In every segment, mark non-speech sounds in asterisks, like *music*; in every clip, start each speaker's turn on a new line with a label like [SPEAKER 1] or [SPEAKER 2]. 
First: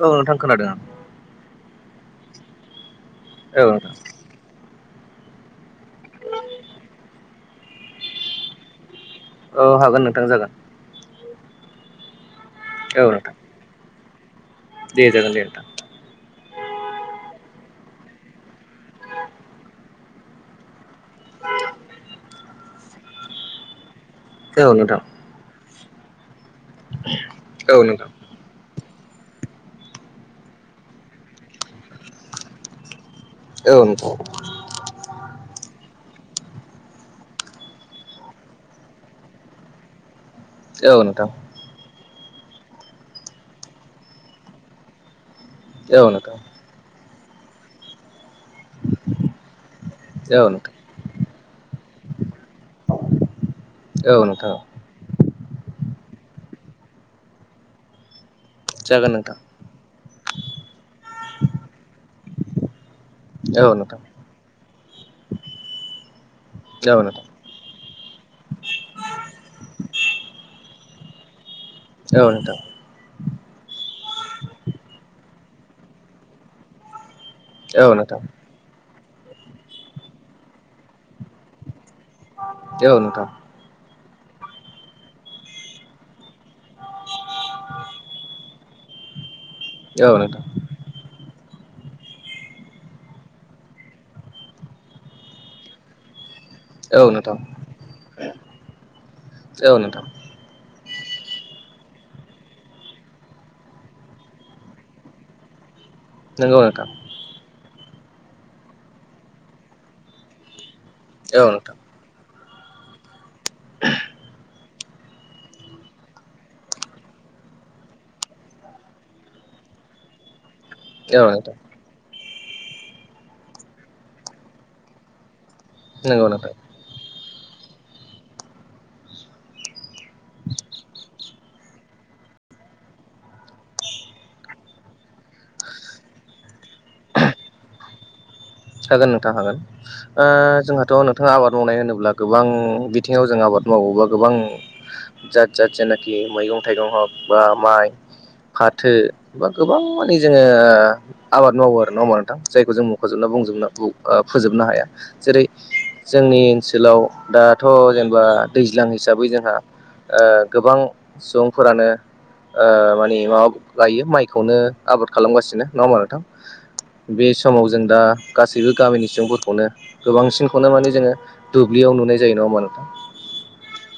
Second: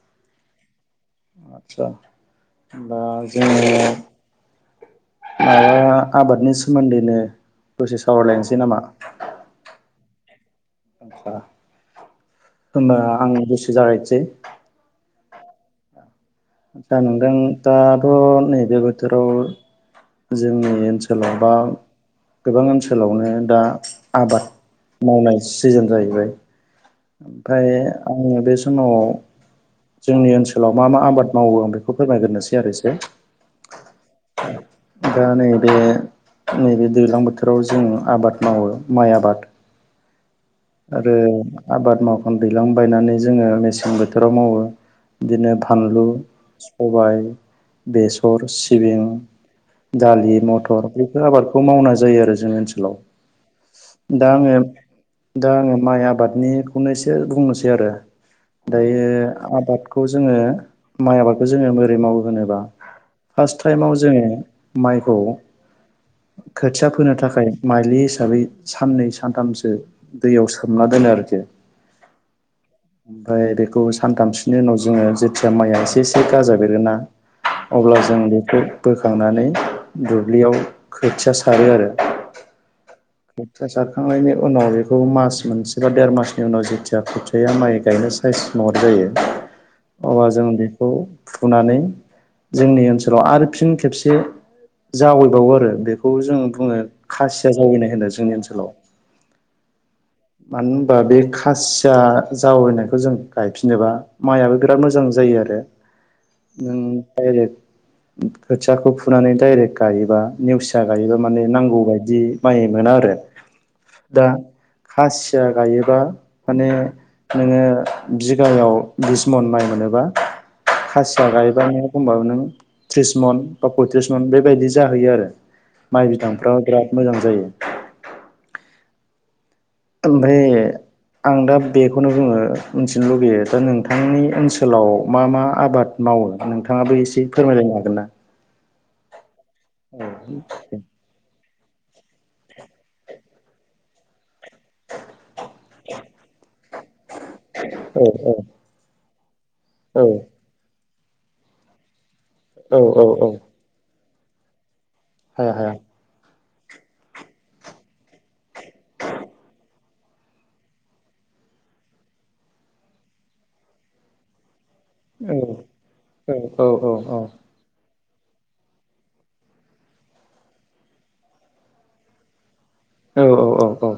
[SPEAKER 1] औ नोंथां खोनादों आं।
[SPEAKER 2] आतसा होमबा
[SPEAKER 1] औ
[SPEAKER 2] जोङो
[SPEAKER 1] नोंथां
[SPEAKER 2] ओ आबादनि सोमोन्दैनो दसे सावरायलायनोसै नामा?
[SPEAKER 1] ओं हागोन नोंथां जागोन।
[SPEAKER 2] ओ होनबा
[SPEAKER 1] औ
[SPEAKER 2] आं
[SPEAKER 1] नोंथां
[SPEAKER 2] दसे जागायनोसै।
[SPEAKER 1] दे जागोन दे नोंथां।
[SPEAKER 2] दा नोंथां दाथ' नैबे बोथोराव जोंनि ओनसोलाव बा गोबां ओनसोलावनो दा आबाद
[SPEAKER 1] औ नोथां।
[SPEAKER 2] मावनाय सिजोन जाहैबाय, ओमफ्राय
[SPEAKER 1] औ नोंथां
[SPEAKER 2] आङो बे स माव जोंनि ओनसोलाव मा मा आबाद मावो आं बेखौ फोरमायग्रोनोसै आरो एसे
[SPEAKER 1] औ नोंथां।
[SPEAKER 2] दा नैबे नैबे दैलां बोथोराव जोङो आबाद मावो, माइ आबाद
[SPEAKER 1] औ
[SPEAKER 2] आरो
[SPEAKER 1] नोंथां
[SPEAKER 2] आबाद मावखां दैलां बायनानै जोङो मेसें बोथोराव मावो बिदिनो
[SPEAKER 1] औ
[SPEAKER 2] फानलु
[SPEAKER 1] नोंथां
[SPEAKER 2] सबाय, बेसर, सिबिं, दालि,
[SPEAKER 1] औ नोंथां
[SPEAKER 2] मथर आबादखौ मावनाय जायो आरो जोंनि ओनसोलाव।
[SPEAKER 1] औ
[SPEAKER 2] दा आङो
[SPEAKER 1] नोंथां
[SPEAKER 2] दा आङो माइ आबादनिखौनो एसे बुंनोसै आरो। दायो
[SPEAKER 1] जागोन नोंथां
[SPEAKER 2] आबाद खौ जोङो माइ आबादखौ जोङो बोरै मावो होनोबा फार्स्ट
[SPEAKER 1] औ नोंथां औ
[SPEAKER 2] टाइमाव
[SPEAKER 1] नोंथां
[SPEAKER 2] जोङो माइखौ खोथिया
[SPEAKER 1] औ नोंथां औ नोंथां औ
[SPEAKER 2] फोनो थाखाय माइलि हिसाबै साननै सानथामसो दैयाव सोमना दोनो आरोखि
[SPEAKER 1] औ नोंथां।
[SPEAKER 2] ओमफ्राय बेखौ सानथामसोनि उनाव जोङो जेथिया माइया एसे एसे गाजा बेरोना?
[SPEAKER 1] औ
[SPEAKER 2] अब्ला जों
[SPEAKER 1] नोंथां
[SPEAKER 2] बेखौ बोखांनानै दुब्लियाव खोथिया सारो आरो।
[SPEAKER 1] औ नोंथां।
[SPEAKER 2] खोथिया सारखांनायनि उनाव बेखौ मास मोनसे बा देर मासनि उनाव जेथिया खोथियाया माइ गायनो साइस महर जायो अब्ला जों बेखौ फुुनानै जोंनि ओनसोलाव आरो फिन खेबसे जावैबावो आरो। बेखौ बेखौ जों बुङो खासिया जावैनाय होनो जोंनि ओनसोलाव।
[SPEAKER 1] औ नोंथां।
[SPEAKER 2] मानो होनबा बे खासिया जावैनायखौ जों गायफिनोबा माइआबो बिराद मोजां जायो आरो।
[SPEAKER 1] नंगौ
[SPEAKER 2] नों
[SPEAKER 1] नोंथां
[SPEAKER 2] डाइरेक्ट खोथियाखौ फुनानै डाइरेक्ट गायोबा नेवसिया गायोबा माने
[SPEAKER 1] औ नोंथां
[SPEAKER 2] नांगौ बायदि माइ मोना आरो। दा खासिया गायोबा माने नोङो बिगायाव बिस मन माइ मोनोबा खासिया
[SPEAKER 1] औ नोंथां
[SPEAKER 2] गायबानो खमबाबो नों थ्रिस मन बा पयथ्रिस मन बेबायदि जाहैयो आरो माइ
[SPEAKER 1] नंगौ नोंथां
[SPEAKER 2] बिदांफ्राव बिराद मोजां जायो। ओमफ्राय आं दा बेखौनो बुङो मिथिनो लुगैयो दा नोंथांनि ओनसोलाव मा मा आबाद मावो नोंथाङाबो एसे फोरमायलायनो हागोन ना?
[SPEAKER 1] हागोन नोंथां हागोन
[SPEAKER 2] औ
[SPEAKER 1] ओ जोंहाथ' नोंथांङा आबाद मावनाय होनोब्ला गोबां बिथिङाव जों आबाद मावो बा गोबां जात जात जेनाखि मैगं थाइगं हग बा माइ
[SPEAKER 2] औ
[SPEAKER 1] फा थो बा गोबां
[SPEAKER 2] औ
[SPEAKER 1] माननि जोङो आबाद मावो आरो ना नङाबा नोंथां जायखौ
[SPEAKER 2] औ
[SPEAKER 1] जों
[SPEAKER 2] औ
[SPEAKER 1] मुंख'जोबना
[SPEAKER 2] औ
[SPEAKER 1] बुं ना बुं ओ फोजोबनो हाया जेरै
[SPEAKER 2] हाया हाया
[SPEAKER 1] जोंनि ओनसोलाव दाथ' जेनेबा दैज्लां हिसाबै जोंहा ओ गोबां सुबुंफोरानो ओ माने माबा गायो माइखौनो आबाद
[SPEAKER 2] औ
[SPEAKER 1] खालामगासिनो नङा होनबा नोंथां
[SPEAKER 2] औ औ औ
[SPEAKER 1] बे समाव जों दा गासैबो गामिनि सुबुंफोरखौनो गोबांसिनखौनो माने जोङो दुब्लियाव नुनाय जायो नङा होनबा नोंथां।
[SPEAKER 2] नोंगौ औ औ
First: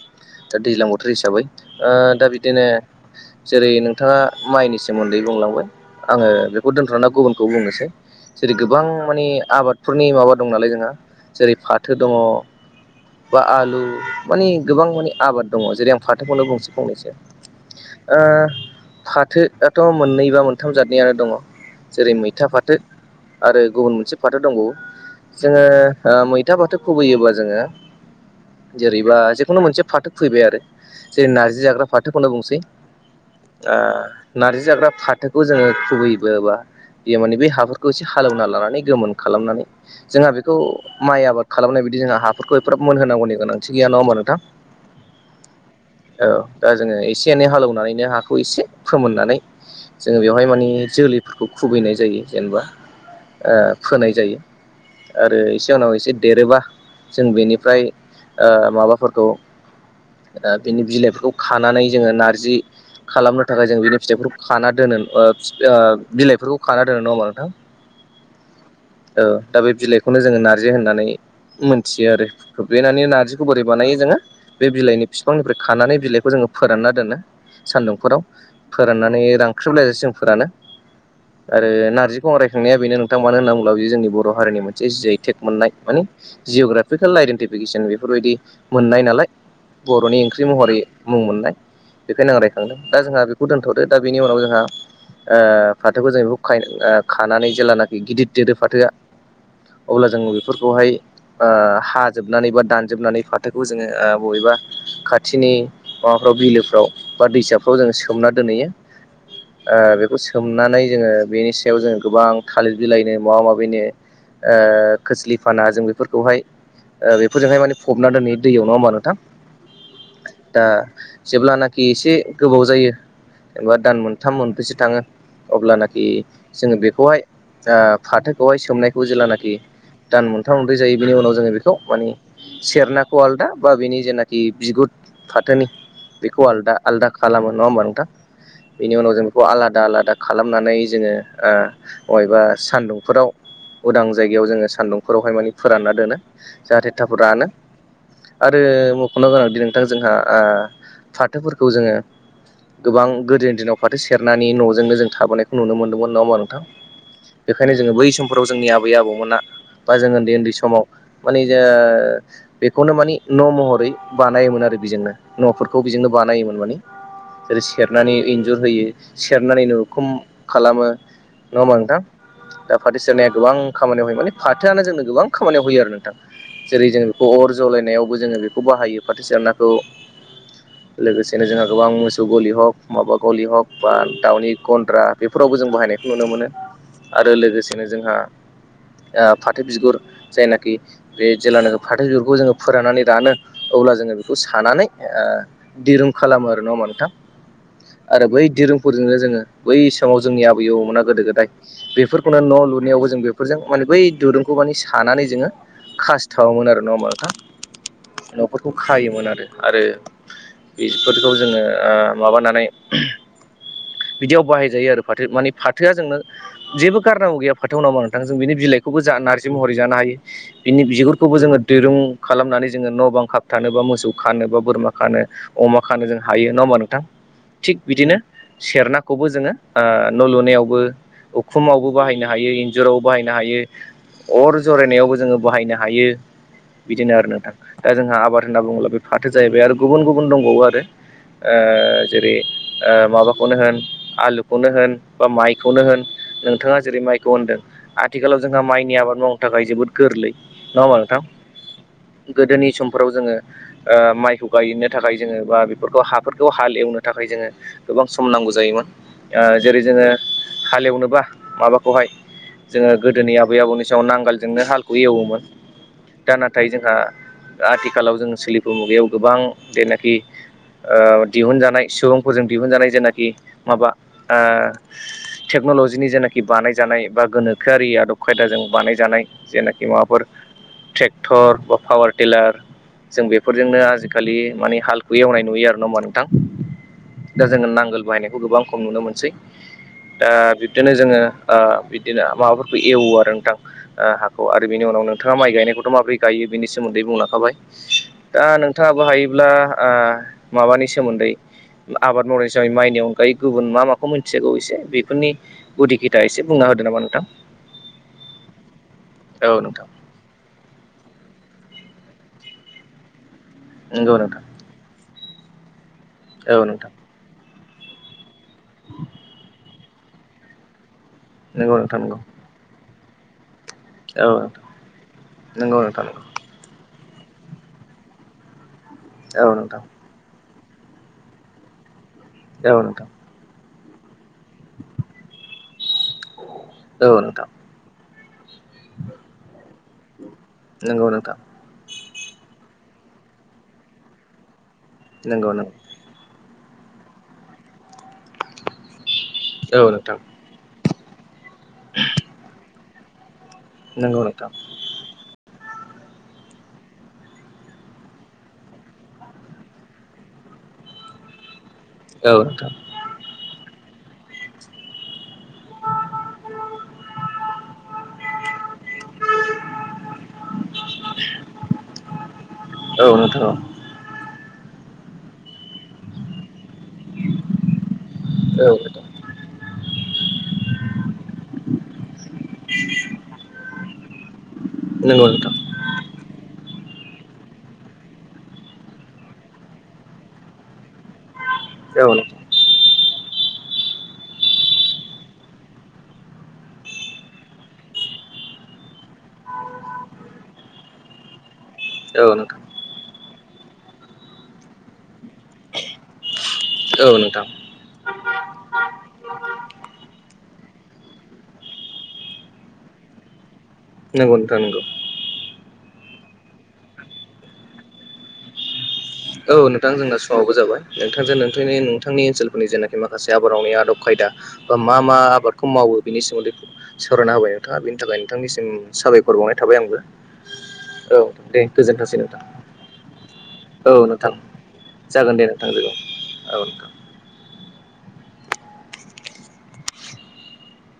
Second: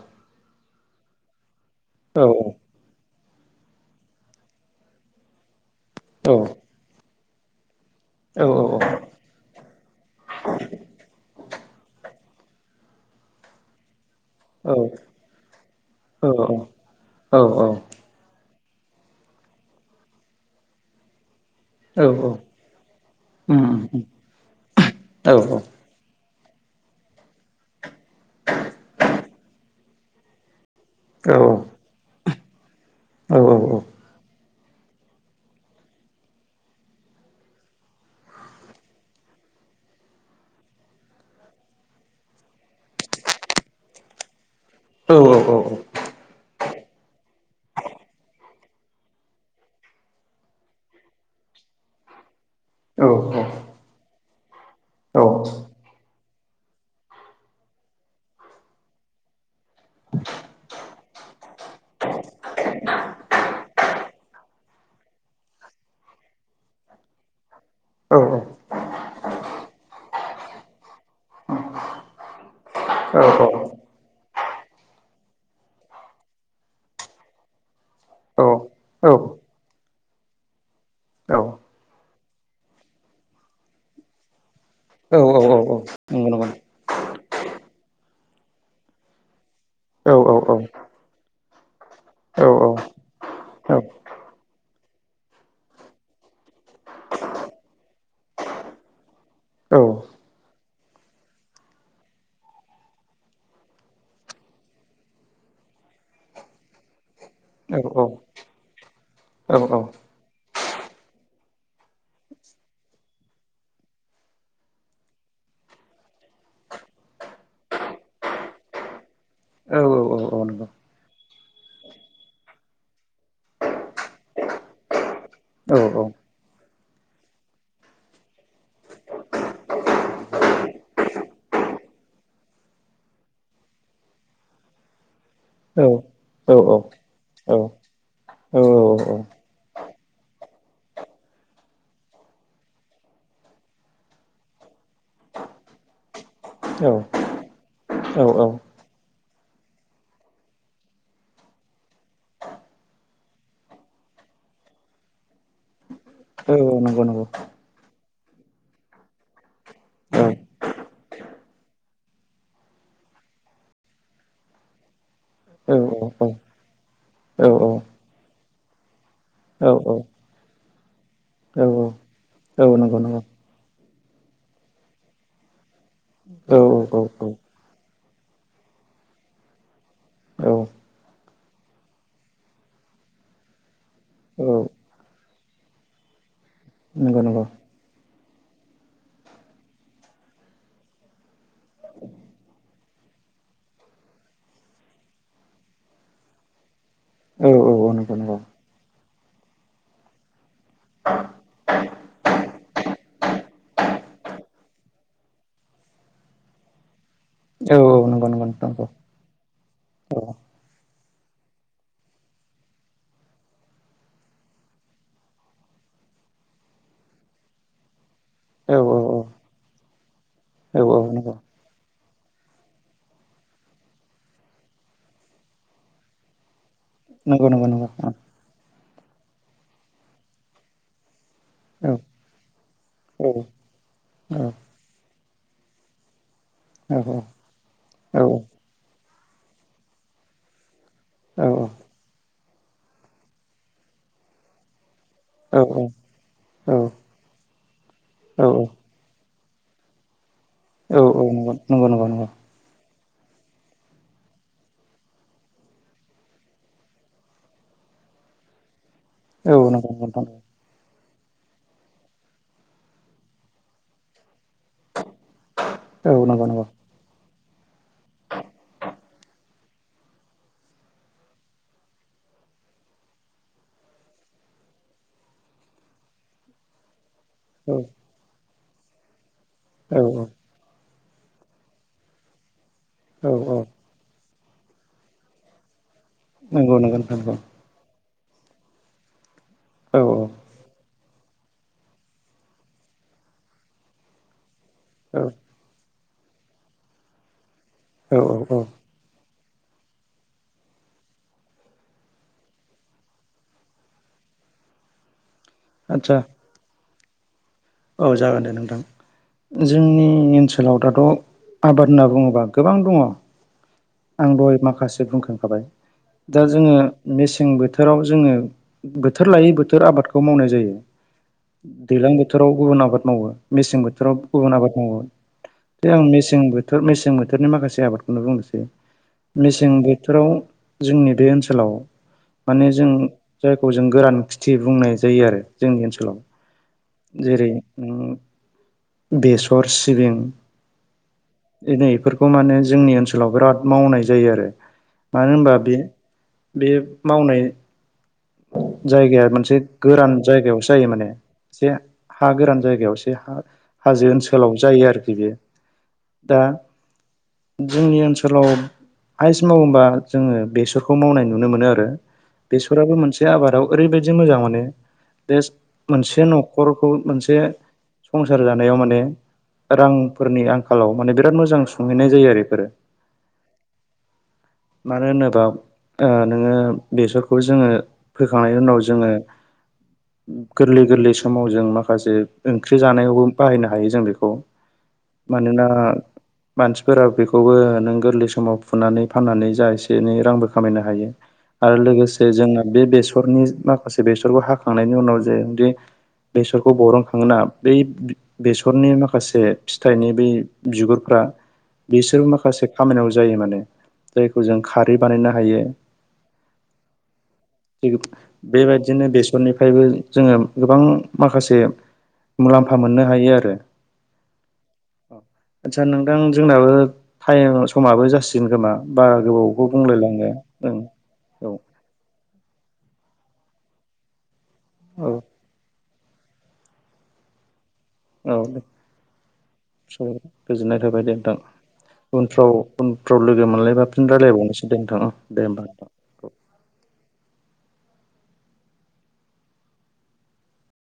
[SPEAKER 1] दा दैज्लां बोथोर हिसाबै ओ दा बिदिनो जेरै नोंथाङा माइनि सोमोन्दै बुंलांबाय आङो बे खौ दोनथ'ना गुबुनखौ दोननोसै जेरै गोबां मानि आबादफोरनि माबा दं नालाय जोंहा जेरै फाथो दङ बा आलु मानि गोबां माने आबाद दङ जेरै आं फाथोखौनो' बुंंनोसेै फंनैसो
[SPEAKER 2] औ
[SPEAKER 1] ओ फाथोआथ' मोननै बा मोनथाम जादनियानो दङ।
[SPEAKER 2] औ
[SPEAKER 1] जेरै
[SPEAKER 2] औ
[SPEAKER 1] मैथा फाथो आरो
[SPEAKER 2] उम
[SPEAKER 1] गुबुन
[SPEAKER 2] उम
[SPEAKER 1] मोनसे फाथो दंबावो
[SPEAKER 2] औ
[SPEAKER 1] जोङो ओ ओ मैथा फाथो खुबैयोब्ला जोङो जेरैबा जेखुनु मोनसे फाथो खुबैबाय आरो जेरै
[SPEAKER 2] औ
[SPEAKER 1] नारजि जाग्रा फाथोखौनो बुंनोसै
[SPEAKER 2] औ
[SPEAKER 1] ओ नार्जि जाग्रा फाथोखौ जोङो खुबैबोबा बे माने बे हाफोरखौ एसे हालेवना लानानै गोमोन खालामनानै जोंहा बेखौ माइ आबाद खालामनाय बायदि जोंहा हाफोरखौ एफाराब मोनहोनांगौनि गोनांथि गैया नङा होमबा नोंथां?
[SPEAKER 2] औ औ औ औ
[SPEAKER 1] औ दा जोङो एसे एनै हालेवनानैनो हाखौ एसे फोमोननानै जोङो बेवहाय मानि जोलैफोरखौ खुबैनाय जायो जेनेबा।
[SPEAKER 2] औ
[SPEAKER 1] ओ फोनाय जायो आरो इसे उनाव एसे देरोबा जों बेनिफ्राय ओ माबाफोरखौ ओ बिनि बिलाइफोरखौ खानानै जोङो नारजि खालामनो थाखाय जों बिनि फिथाइफोरखौ खाना दोनो ओ ओ बिलाइफोरखौ खाना दोनो नङाहोमबा नोंथां।
[SPEAKER 2] औ औ
[SPEAKER 1] ओ दा बे बिलाइखौनो जोङो नारजि होननानै मोनथियो आरो खोब्लेनानै
[SPEAKER 2] औ
[SPEAKER 1] नारजिखौ
[SPEAKER 2] औ
[SPEAKER 1] बोरै
[SPEAKER 2] नंगौ
[SPEAKER 1] बानायो जोङो बे बिलाइनि बिफांनिफ्राय खानानै बिलाइखौ जोङो फोरानना दोनो सान्दुंफोराव। फोराननानै रांख्रेबलायजासिम जों फोरानो। आरो नारजिखौ आं रायखांनाया बेनो नोंथां मानो होनना बुं ङोबा बियो जोंनि बर' हारिनि मोनसे जि आइ थेक मोननाय माने
[SPEAKER 2] नंगौ
[SPEAKER 1] जिउग्रापिकेल आइदेन्टिफिकेसन बेफोरबायदि मोननाय नालाय।
[SPEAKER 2] औ
[SPEAKER 1] बर'नि ओंख्रि
[SPEAKER 2] औ
[SPEAKER 1] महरै मुं मोननाय। बेखायनो आं रायखांदों। दा जोंहा बेखौ दोन्थ'दो दा बेनि उनाव जोंहा ओ फाथोखौ जों खायो खानानै जेलानाखि गिदिर देरो फाथोआ
[SPEAKER 2] औ
[SPEAKER 1] अब्ला जोंङो बेफोरखौहाय ओ हाजोबनानै बा दानजोबनानै फाथोखौ जोंङो बबेबा खाथिनि माबाफ्राव बिलोफ्राव बा
[SPEAKER 2] औ
[SPEAKER 1] दैसाफ्राव जोंङो
[SPEAKER 2] नंगौ
[SPEAKER 1] सोमना दोनहैयो। ओ
[SPEAKER 2] औ
[SPEAKER 1] बेखौ सोमनानै जोंङो बेनि सायाव जोंङो गोबां थालिर बिलाइनो माबा माबिनो ओ खोस्लि फाना जों बेफोरखौहाय बेफोरजोंहाय माने फबना दोनहैयो दैयाव नंङा होमबा नोंथां।
[SPEAKER 2] औ औव औव।
[SPEAKER 1] दा जेब्लानाखि एसे गोबाव जायो। एबा दान मोनथाम मोनब्रैसो थांङो अब्लानाखि जोंङो बेखौहाय आ फाथोखौहाय सोमनायखौ जेेलानाखि दान मोनथाम मोनब्रै जायो बेनि उनाव जोंङो बेखौ मानि सेरनाखौ आलदा बा बेनि जेनाखि बिगुर फाथोनि बेखौ आलदा आलदा खालामो नंङा
[SPEAKER 2] औ
[SPEAKER 1] होमबा नोंथां। बिनि
[SPEAKER 2] औ
[SPEAKER 1] उनाव जों बेखौ आलादा आलादा खालामनानै जोंङो ओ बबेबा सान्दुंफोराव उदां जायगायाव जोंङो सान्दुंफोरावहाय माने फोरानना दोनो।
[SPEAKER 2] औ
[SPEAKER 1] जाहाथे
[SPEAKER 2] औ
[SPEAKER 1] थाब रानो।
[SPEAKER 2] औ
[SPEAKER 1] आरो मख'नो गोनांदि नोंथां जोंहा आ फाथोफोरखौ जोंङो। गोबां गोदोनि दिनाव सेरनानै न'जोंनो थाबोनायखौ नुनो मोनदोंमोन नंङा होनबा।
[SPEAKER 2] औव नंगौ नंगौ।
[SPEAKER 1] बेखायनो जोङो बै समफोराव जोंनि आबै आबौमोना बा जों
[SPEAKER 2] औ
[SPEAKER 1] उन्दै उन्दै समाव माने जो। बेखौनो मानि न' महरै बानायोमोन आरो बेजोंनो
[SPEAKER 2] औ
[SPEAKER 1] न'फोरखौ बेजोंनो
[SPEAKER 2] औ
[SPEAKER 1] बानायोमोन माने। जेरै सेरनानै इन्जुर होयो सेरनानै
[SPEAKER 2] औ
[SPEAKER 1] उखुम खालामो। नंङा
[SPEAKER 2] औ
[SPEAKER 1] होमबा नोंथां।
[SPEAKER 2] औ
[SPEAKER 1] दा
[SPEAKER 2] नंगौ
[SPEAKER 1] फाथो
[SPEAKER 2] नंगौ
[SPEAKER 1] सेरनाया गोबां खामानियाव होयो माने फाथोआनो जोंनो गोबां खामानियाव होयो आरो नोंथां।
[SPEAKER 2] औ औ
[SPEAKER 1] जेरै
[SPEAKER 2] औ
[SPEAKER 1] जोंङो बिखौ अर जलायनायावबो जोंङो बेखौ फाथो सेरनाखौ।
[SPEAKER 2] ओम
[SPEAKER 1] लोगोसेनो जोंहा गोबां मोसौ गलि हग माबा गलि हग बा दाउनि गन्द्रा। बेफोरावबो जों बाहायनायखौ नुनो मोनो।
[SPEAKER 2] नंगौ
[SPEAKER 1] आरो
[SPEAKER 2] नंगौ
[SPEAKER 1] लोगोसेनो जोंहा आ फाथो बिगुर जायनाखि। बे जेब्लानाखि फाथो बिगुरखौ जोंङो फोराननानै रानो अब्ला जोंङो बेखौ सानानै ओ दिरुं खालामो आरो नंङा होनबा नोंथां।
[SPEAKER 2] औ औ नंगौ औ
[SPEAKER 1] आरो बै दिरुंफोरजोंनो जोंङो बै समाव जोंनि आबै आबौमोना गोदो गोदाय। बेफोरखौनो न' लुनायावबो जों बेफोरजों माने बै दुरुंखौ माने सानानै जोंङो। खासथावोमोन आरो नंङा होनबा' नोंथां
[SPEAKER 2] नंगौ नंगौ
[SPEAKER 1] न'फोरखौ
[SPEAKER 2] नंगौ
[SPEAKER 1] खायोमोन आरो।
[SPEAKER 2] औ
[SPEAKER 1] बेफोरखौ जोंङो ओ माबानानै। बिदियाव बाहायजायो आरो फाथो माने फाथोआ जोंनो। जेबो गारनांगौ गैया फाथो आव नोंथां जों बिनि
[SPEAKER 2] औ नंगौ औ
[SPEAKER 1] बिलाइखौबो
[SPEAKER 2] औ
[SPEAKER 1] नारजि महरै जानो हायो। बिनि
[SPEAKER 2] औ
[SPEAKER 1] बिगुरखौबो
[SPEAKER 2] औ
[SPEAKER 1] जोंङो दिरुं खालामनानै जोंङो न' बां खाब थानो बा मोसौ खानो बा बोरमा खानो। अमा खानो जों हायो नंङा होमबा नोंथां।
[SPEAKER 2] नंगौ नंगौ
[SPEAKER 1] थिग
[SPEAKER 2] नंगौ नंगौ औ
[SPEAKER 1] बिदिनो सेरनाखौबो जोंङो न' लुनायावबो। उखुमावबो बाहायनो हायो इन्जुरावबो बाहायनो
[SPEAKER 2] नंगौ
[SPEAKER 1] हायो। अर जरायनायावबो जोंङो बाहायनो हायो। बिदिनो आरो नोंथां दा जोंहा आबाद होनना बुंङोब्ला बे फाथो जाहैबाय आरो गुबुन गुबुन दंबावो आरो। ओ जेरै ओ माबाखौनो होन आलुखौनो होन बा माइखौ। खौनो होन नोंथाङा जेरै माइखौ होनदों आथिखालाव जोंहा माइनि आबाद मावनो थाखाय जोबोद गोरलै। नङा होमबा
[SPEAKER 2] औ
[SPEAKER 1] नोंथां
[SPEAKER 2] औ *unintelligible*
[SPEAKER 1] गोदोनि समफोराव जोङो ओ माइखौ गायनो थाखाय जोङो बा बेफोरखौ हाफोरखौ हालएवनो थाखाय जोङो गोबां सम नांगौ जायोमोन ओ जेरै जोङो
[SPEAKER 2] नोंथां
[SPEAKER 1] हालेवनोबा माबाखौहाय जोङो गोदोनि आबै आबौनि समायाव नांगोलजोंनो हालखौ एवोमोन।
[SPEAKER 2] औ
[SPEAKER 1] दा
[SPEAKER 2] नंगौ नंगौ
[SPEAKER 1] नाथाय जोंहा आथिखालाव जों सोलिफु मुगायाव गोबां जेनाखि ओ दिहुनजानाय सुबुंफोरजों दिहुनजानाय जेनाखि माबा ओ टेक्न'ल'जिनि जेनाखि बानायजानाय बा
[SPEAKER 2] औ
[SPEAKER 1] गोनोखोआरि आदब खायदाजों बानायजानाय जेनाखि माबाफोर
[SPEAKER 2] औ
[SPEAKER 1] ट्रेक्टर बा फावार टिलार जों
[SPEAKER 2] औ
[SPEAKER 1] बेफोरजोंनो आजिखालि खालि माने हालखौ एवनाय नुयो आरो नङा ओमबा नोंथां
[SPEAKER 2] नंगौ नंगौ नोंथां नंगौ
[SPEAKER 1] दा जोङो नांगोल बाहायनायखौ गोबां खम नुनो मोनसै।
[SPEAKER 2] औ
[SPEAKER 1] दा बिब्दिनो जोङो ओ बिदिनो माबाफोरखौ एवो आरो नोंथां। ओ हाखौ आरो बिनि उनाव
[SPEAKER 2] औ औ
[SPEAKER 1] नोंथाङा माइ गायनायखौथ' माबोरै गायो बिनि सोमोन्दै बुंलांखाबाय।
[SPEAKER 2] औ औ
[SPEAKER 1] दा
[SPEAKER 2] औ
[SPEAKER 1] नोंथाङाबो हायोब्ला ओ माबानि सोमोन्दै आबाद मावनाय हिसाबै माइनि अनगायै गुबुन मा माखौ मोन्थिजागौ एसे बेफोरनि गुदि
[SPEAKER 2] आदसा
[SPEAKER 1] गिथा एसे बुंना होदो नामा नोंथां।
[SPEAKER 2] औ जागोन दे नोंथां
[SPEAKER 1] औ नोंथां
[SPEAKER 2] जोंनि ओनसोलाव दाथ' आबाद होनना बुङोबा गोबां दङ
[SPEAKER 1] नंगौ
[SPEAKER 2] आं
[SPEAKER 1] नोंथां
[SPEAKER 2] दहाय माखासे बुंखांखाबाय। दा
[SPEAKER 1] औ
[SPEAKER 2] जोङो
[SPEAKER 1] नोंथां
[SPEAKER 2] मेसें बोथोराव जोङो बोथोर लायै बोथोर आबादखौ मावनाय जायो।
[SPEAKER 1] नंगौ नोंथां
[SPEAKER 2] दैलां
[SPEAKER 1] नंगौ
[SPEAKER 2] बोथोराव गुबुन आबाद मावो मेसें बोथ थोराव
[SPEAKER 1] औ नोंथां
[SPEAKER 2] गुबुन आबाद मावो
[SPEAKER 1] नंगौ
[SPEAKER 2] बे आं
[SPEAKER 1] नोंथां
[SPEAKER 2] मेसें बोथ थोर मेसें बोथोरनि माखासे आबादखौनो बुंनोसै
[SPEAKER 1] औ
[SPEAKER 2] मेसें
[SPEAKER 1] नोंथां
[SPEAKER 2] बोथ थोराव जोंनि बे ओनसोलाव माने
[SPEAKER 1] औ
[SPEAKER 2] जों
[SPEAKER 1] नोंथां
[SPEAKER 2] जायखौ जों गोरान खिथि बुंनाय जायो आरो जोंनि ओनसोलाव।
[SPEAKER 1] औ नोंथां
[SPEAKER 2] जेरै उम बेसर, सिबिं
[SPEAKER 1] नंगौ नोंथां।
[SPEAKER 2] दिनै इफोरखौ माने जोंनि ओनसोलाव बिराद मावनाय जायो आरो मानो
[SPEAKER 1] नंगौ
[SPEAKER 2] होनबा
[SPEAKER 1] नों
[SPEAKER 2] बे बे मावनाय जायगाया मोनसे
[SPEAKER 1] औ
[SPEAKER 2] गोरान
[SPEAKER 1] नोंथां
[SPEAKER 2] जायगायाव जायो माने से हा गोरान जायगायावसे हा-हाजो
[SPEAKER 1] नंगौ नोंथां
[SPEAKER 2] ओनसोलाव जायो आरोखि बे दा जोंनि ओनसोलाव हायेस मावो होनबा जोङो बेसरखौ मावनाय नुनो मोनो आरो
[SPEAKER 1] औ नोंथां
[SPEAKER 2] बेसराबो मोनसे आबादाव ओरैबायदि मोजां मोने बेस मोनसे न'ख खरखौ मोनसे संसार जानायाव माने रांफोरनि आंखालाव माने बिराद मोजां सुंहैनाय जायो आरो इफोरो।
[SPEAKER 1] औ नोंथां औ।
[SPEAKER 2] मानो होनोबा ओ नोङो बेसरखौ जोङो फोखांनायनि उनाव जोङो गोरलै गोरलैस समाव जों माखासे ओंख्रि जानायावबो बाहायनो हायो जों बेखौ
[SPEAKER 1] नंगौ नोंथां
[SPEAKER 2] मानोना मानसिफोरा बेखौबो नों गोरलै समाव फुनानै फाननानै जा एसे एनै रांबो खामायनो हायो। आरो
[SPEAKER 1] औ नोंथां औ
[SPEAKER 2] लोगोसे जोंङो बे बेसरनि माखासे बेसरखो हाखांनायनि उनाव जे बे बेसरखौ बरनखांना बै बेसरनि माखासे फिथाइनि बै बिगुरफ्रा बिसोर
[SPEAKER 1] नोंथां
[SPEAKER 2] माखासे खामानियाव जायो माने जायखौ जों खारै बानायनो हायो।
[SPEAKER 1] औ नोंथां।
[SPEAKER 2] *unintelligible* बेबायदिनो बेसरनिफायबो जोङो गोबां माखासे मुलाम्फा मोननो हायो आरो।
[SPEAKER 1] नोंगौ नोथां नोंगौ।
[SPEAKER 2] आदसा नोंथां जोंनाबो थाइमा समाबो जासि गोन खोमा बारा गोबावखौ बुंलायलाङो ओं
[SPEAKER 1] नोंथांजो
[SPEAKER 2] औ
[SPEAKER 1] नोंथांनि नोंथानि ओनसोलफोरनि जेनाखि माखासे आबाद मावनायनि आदब खायदा बा मा मा आबाद खौ मावो बिनि सोमोन्दै सावरायना होबाय नोंथाङा बि थाखाय
[SPEAKER 2] औ दे
[SPEAKER 1] नोंथांनिसिम साबायखर बावनाय थाबाय आंबो
[SPEAKER 2] गोजोननाय थाबाय
[SPEAKER 1] औ
[SPEAKER 2] नोंथां
[SPEAKER 1] दे गोजोन्थोंसै नोंथां।
[SPEAKER 2] उनफ्राव उनफ्राव लोगो मोनलाय
[SPEAKER 1] औ
[SPEAKER 2] फिन
[SPEAKER 1] नोंथां
[SPEAKER 2] रायलायबावनोसै दे नोंथां औ दे होमबा नोंथां।
[SPEAKER 1] औ नोंथां।